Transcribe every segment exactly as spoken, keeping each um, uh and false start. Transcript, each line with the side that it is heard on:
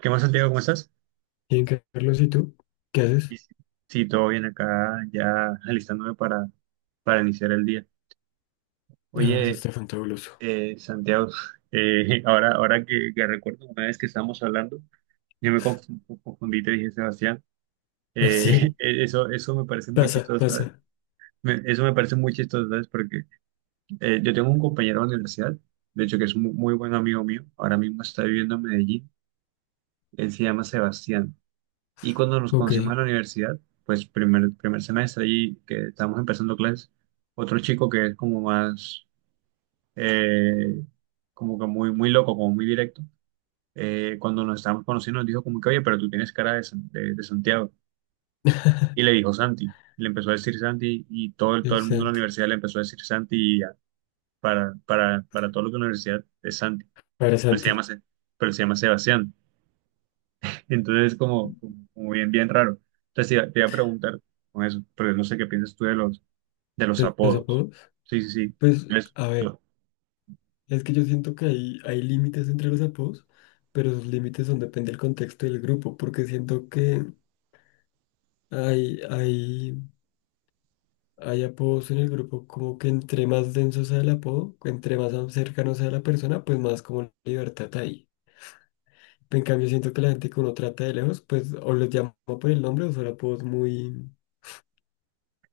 right: ¿Qué más, Santiago? ¿Cómo estás?
left: Bien, Carlos, ¿y tú? ¿Qué haces?
right: Sí, sí. Sí, todo bien acá, ya alistándome para, para iniciar el día.
left: Ah, eso
right: Oye,
left: está fantabuloso.
right: eh, Santiago, eh, ahora, ahora que, que recuerdo una vez que estábamos hablando, yo me conf- confundí, y te dije, Sebastián, eh,
left: Así,
right: eso, eso me parece muy
left: pasa,
right: chistoso, ¿sabes?
left: pasa.
right: Me- eso me parece muy chistoso, ¿sabes? Porque eh, yo tengo un compañero de la universidad, de hecho que es un muy, muy buen amigo mío, ahora mismo está viviendo en Medellín, él se llama Sebastián. Y cuando nos
left: Ok.
right: conocimos en la universidad, pues primer, primer semestre allí que estábamos empezando clases, otro chico que es como más, eh, como que muy, muy loco, como muy directo, eh, cuando nos estábamos conociendo nos dijo como que, oye, pero tú tienes cara de, San- de, de Santiago. Y le dijo Santi, y le empezó a decir Santi y todo el, todo
left: El
right: el mundo en la
left: Santi.
right: universidad le empezó a decir Santi y ya, para, para, para todo lo que la universidad es Santi,
left: Para
right: pero él se
left: Santi,
right: llama, Se- pero él se llama Sebastián. Entonces, como, como bien, bien raro. Entonces, te iba te iba a preguntar con eso, pero no sé qué piensas tú de los, de los
left: de los
right: apodos.
left: apodos.
right: Sí, sí, sí.
left: Pues,
right: eso
left: a ver,
right: So-
left: es que yo siento que hay, hay límites entre los apodos, pero los límites son depende del contexto del grupo, porque siento que hay, hay, hay apodos en el grupo como que entre más denso sea el apodo, entre más cercano sea la persona, pues más como libertad hay. En cambio, siento que la gente que uno trata de lejos, pues o los llama por el nombre o son apodos muy,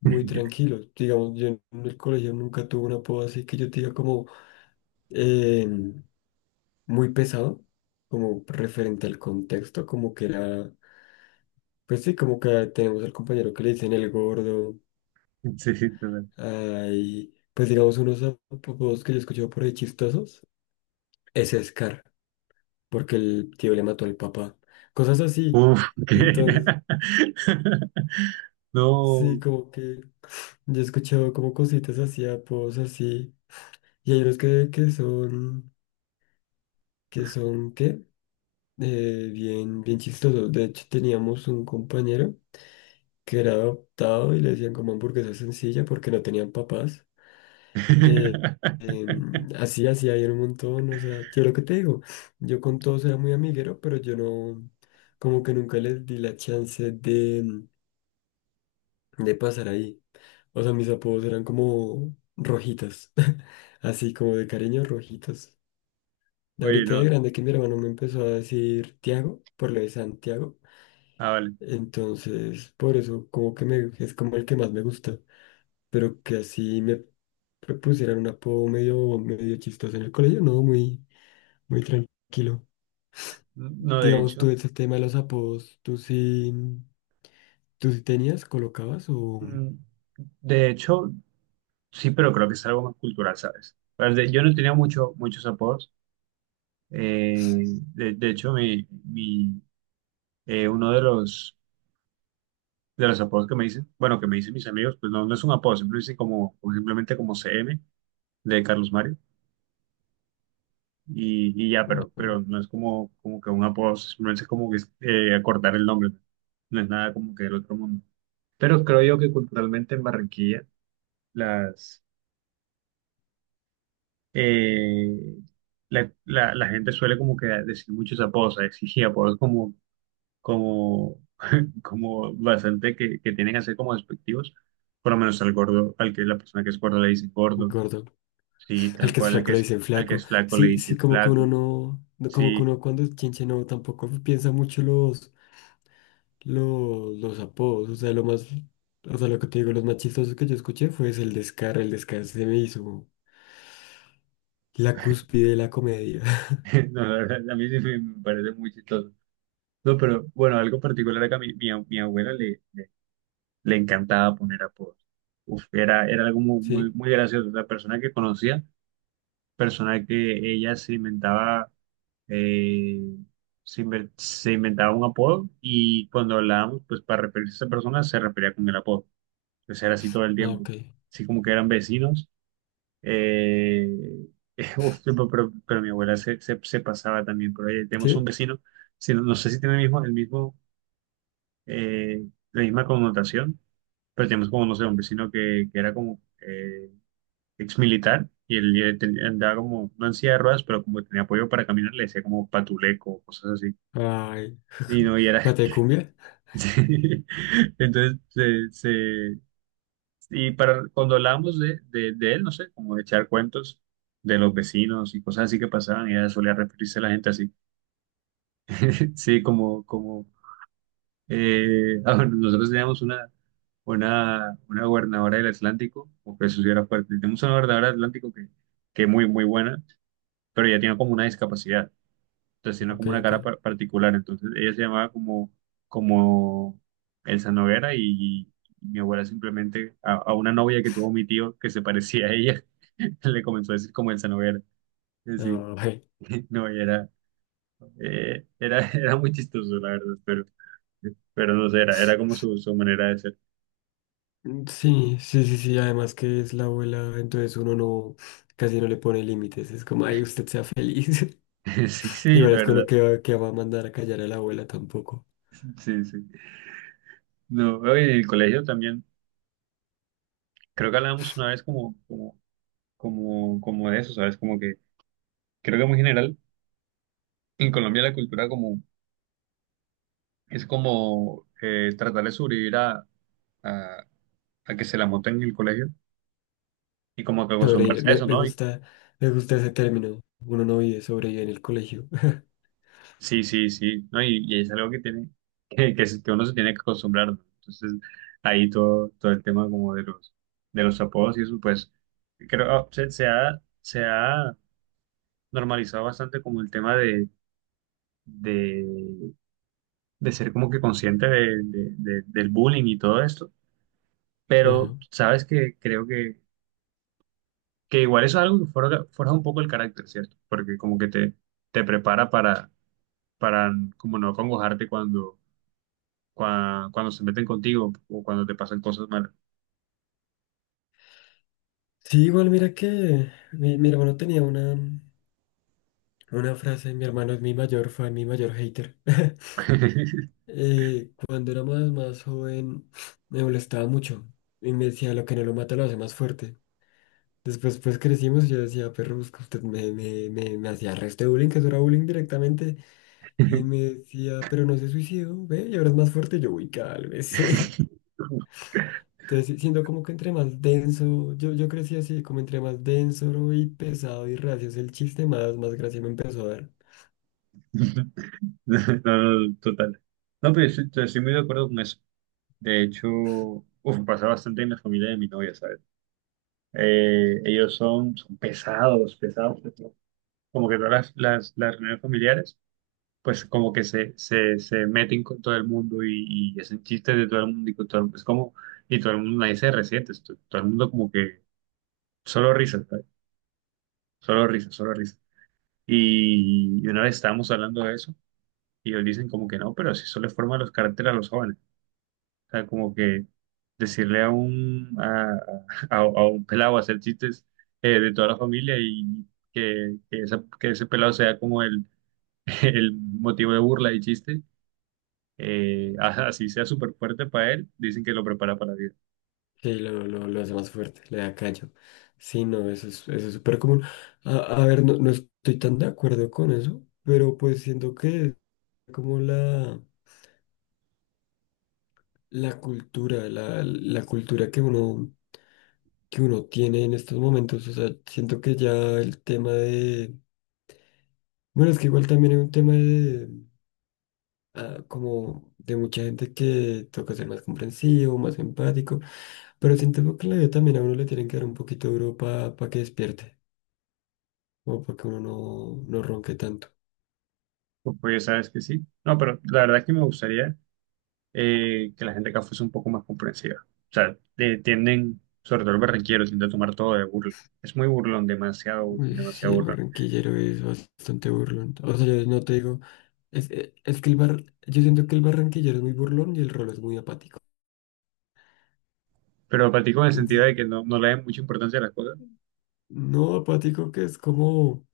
left: muy tranquilos. Digamos, yo en el colegio nunca tuve un apodo así que yo te diga como eh, muy pesado, como referente al contexto, como que era, pues sí, como que tenemos al compañero que le dicen el gordo,
right: Sí, sí, total.
left: hay, pues digamos, unos apodos que yo he escuchado por ahí chistosos, es Scar, porque el tío le mató al papá, cosas así.
right: Uf, ¿qué?
left: Entonces, sí,
right: No.
left: como que yo he escuchado como cositas así, apodos así, y hay unos que, que son, que son, ¿qué? Eh, bien, bien chistosos. De hecho, teníamos un compañero que era adoptado y le decían como hamburguesa sencilla porque no tenían papás. Eh, em, así, así había un montón. O sea, yo lo que te digo, yo con todos era muy amiguero, pero yo no, como que nunca les di la chance de, de pasar ahí. O sea, mis apodos eran como rojitas, así como de cariño, rojitas.
right: Oye,
left: Ahorita de
right: no.
left: grande que mi hermano me empezó a decir Tiago, por lo de Santiago.
right: Ah, vale.
left: Entonces, por eso, como que me, es como el que más me gusta. Pero que así me propusieran un apodo medio, medio chistoso en el colegio, no, muy, muy tranquilo.
right: No, de
left: Digamos, tú
right: hecho,
left: ese tema de los apodos, ¿tú sí, tú sí tenías, colocabas o
right: mm, de hecho, sí, pero creo que es algo más cultural, ¿sabes? Pero de- Yo no tenía mucho, muchos apodos. Eh, de, de hecho, mi, mi, eh, uno de los de los apodos que me dicen, bueno, que me dicen mis amigos, pues no, no es un apodo, siempre dicen como, como simplemente como C M de Carlos Mario y, y ya, pero,
left: ah,
right: pero no es como, como que un apodo, simplemente es como que eh, acortar el nombre, no es nada como que del otro mundo. Pero creo yo que culturalmente en Barranquilla las, eh, la, la, la gente suele como que decir muchos apodos, exigir apodos como, como, como bastante que, que tienen que ser como despectivos. Por lo menos al gordo, al que la persona que es gorda le dicen gordo.
left: gordo?
right: Sí,
left: Al
right: tal
left: que es
right: cual el que
left: flaco le
right: es,
left: dicen
right: al que
left: flaco.
right: es flaco le
left: Sí, sí,
right: dicen
left: como que uno
right: flaco.
left: no, no- como que
right: Sí,
left: uno cuando es chinche no, tampoco piensa mucho los, los, los apodos. O sea, lo más, o sea, lo que te digo, los más chistosos que yo escuché fue ese, el descarre, el descarre se me hizo la cúspide de la comedia.
right: no, la verdad, a mí sí me me parece muy chistoso. No, pero bueno, algo particular acá, mi, mi, mi abuela le, le, le encantaba poner apodos. Uf, era, era algo muy, muy,
left: ¿Sí?
right: muy gracioso. La persona que conocía, persona que ella se inventaba, eh, se, inven- se inventaba un apodo y cuando hablábamos, pues para referirse a esa persona, se refería con el apodo. Pues era así todo el
left: Ah,
right: tiempo.
left: ok.
right: Así como que eran vecinos. Eh, uf, sí, pero, pero- pero mi abuela se, se- se pasaba también por ahí. Tenemos un
left: ¿Sí?
right: vecino, si no, no sé si tiene el mismo, el mismo, eh, la misma connotación, pero tenemos como, no sé, un vecino que, que era como eh, ex militar y él, eh, ten- andaba como, no en silla de ruedas, pero como tenía apoyo para caminar, le decía como patuleco, cosas así.
left: Ay,
right: Y no, y era.
left: ¿pate de cumbia?
right: Entonces se, Y para cuando hablamos de, de, de él, no sé, como de echar cuentos de los vecinos y cosas así que pasaban, ella solía referirse a la gente así. Sí, como, como eh, ah, bueno, nosotros teníamos una, una, una gobernadora del Atlántico, o que eso sí era fuerte. Tenemos una gobernadora del Atlántico que, que muy, muy buena, pero ella tenía como una discapacidad. Tenía
left: Ok,
right: como una
left: ok.
right: cara par- particular, entonces ella se llamaba como, como Elsa Noguera y, y mi abuela simplemente a, a una novia que tuvo mi tío que se parecía a ella, le comenzó a decir como Elsa Noguera. Eh, Sí,
left: Ay.
right: no, y era, eh, era, era muy chistoso, la verdad, pero, pero no sé, era, era como su, su manera de ser.
left: Sí, sí, sí, sí, además que es la abuela, entonces uno no, casi no le pone límites, es como, ay, usted sea feliz.
right: Sí,
left: Y
right: sí, la
left: parece
right: verdad,
left: uno que, va- que va a mandar a callar a la abuela tampoco.
right: sí, sí. No, oye, en el colegio también, creo que hablábamos una vez como, como, como, como de eso, ¿sabes? Como que creo que muy general en Colombia la cultura como es como eh, tratar de sobrevivir a, a, a que se la monten en el colegio y como que
left: Sobrevivir.
right: acostumbrarse a
left: Me,
right: eso,
left: me
right: ¿no? Y-
left: gusta, me gusta ese término. Uno no vive, sobrevive en el colegio.
right: sí, sí, sí, ¿no? Y, y es algo que tiene, que, que, se- que uno se tiene que acostumbrar, ¿no? Entonces, ahí todo, todo el tema como de los, de los apodos y eso, pues, creo, ah, se, se ha, se ha normalizado bastante como el tema de, de, de ser como que consciente de, de- de- del bullying y todo esto, pero
left: Ajá.
right: sabes que creo que Que igual eso es algo que forja, forja un poco el carácter, ¿cierto? Porque como que te, te prepara para, para como no acongojarte cuando, cua- cuando se meten contigo o cuando te pasan cosas malas.
left: Sí, igual mira que mi, mi hermano tenía una, una frase, mi hermano es mi mayor fan, mi mayor hater. Eh, cuando era más, más joven me molestaba mucho y me decía lo que no lo mata lo hace más fuerte. Después pues crecimos y yo decía, perro, busca usted me, me, me, me hacía resto de bullying, que eso era bullying directamente. Y me decía, pero no se suicidó, ve, y ahora es más fuerte. Yo, uy, vez sí. Entonces, sí, siendo como que entre más denso, yo, yo crecí así, como entre más denso y pesado y reacio el chiste, más, más gracia me empezó a dar.
right: No, no, no, total. No, pero yo estoy, estoy muy de acuerdo con eso. De hecho, uf, pasa bastante en la familia de mi novia, ¿sabes? Eh, ellos son, son pesados, pesados, pesados. Como que todas las, las, las reuniones familiares. Pues como que se, se, se meten con todo el mundo y, y hacen chistes de todo el mundo y con todo el mundo. Es como, y todo el mundo, nadie se resiente, es to- todo el mundo como que solo risas, ¿sabes? Solo risas, solo risas. Y, y una vez estábamos hablando de eso y ellos dicen como que no, pero si eso le forma los caracteres a los jóvenes. O sea, como que decirle a un, a, a, a un pelado hacer chistes eh, de toda la familia y que, que, esa- que ese pelado sea como el, el motivo de burla y chiste eh, a- así sea súper fuerte para él, dicen que lo prepara para la vida.
left: Sí, lo, lo, lo hace más fuerte, le da callo. Sí, no, eso es, eso es súper común. A, a ver, no, no estoy tan de acuerdo con eso, pero pues siento que es como la, la cultura, la, la cultura que uno, que uno tiene en estos momentos. O sea, siento que ya el tema de bueno, es que igual también hay un tema de, ah, como de mucha gente que toca ser más comprensivo, más empático, pero siento que en la vida también a uno le tienen que dar un poquito duro para que despierte, o para que uno no, no ronque tanto.
right: Pues, pues, sabes que sí. No, pero la verdad es que me gustaría eh, que la gente acá fuese un poco más comprensiva. O sea, de- tienden, sobre todo el barranquero, tiende a tomar todo de burla. Es muy burlón, demasiado burlón,
left: Uy, sí,
right: demasiado
left: el
right: burlón.
left: barranquillero es bastante burlón. O sea, yo no te digo, es, e- es que el bar, yo siento que el barranquillero es muy burlón y el rolo es muy apático.
right: Pero platico en el sentido
left: Entonces,
right: de que no, no le dan mucha importancia a las cosas.
left: no apático que es como,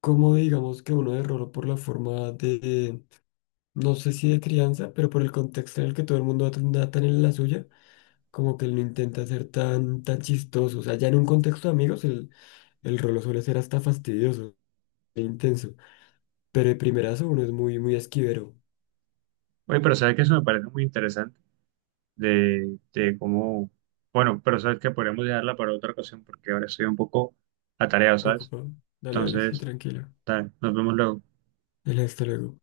left: como digamos que uno de rolo por la forma de no sé si de crianza, pero por el contexto en el que todo el mundo anda tan en la suya, como que él no intenta ser tan, tan chistoso. O sea, ya en un contexto de amigos, el, el rolo suele ser hasta fastidioso e intenso. Pero de primerazo uno es muy, muy esquivero.
right: Oye, pero sabes que eso me parece muy interesante de, de cómo... Bueno, pero sabes que podríamos dejarla para otra ocasión porque ahora estoy un poco atareado, ¿sabes?
left: Ocupado. Dale, dale, sí,
right: Entonces,
left: tranquilo.
right: tal, nos vemos luego.
left: Dale, hasta luego.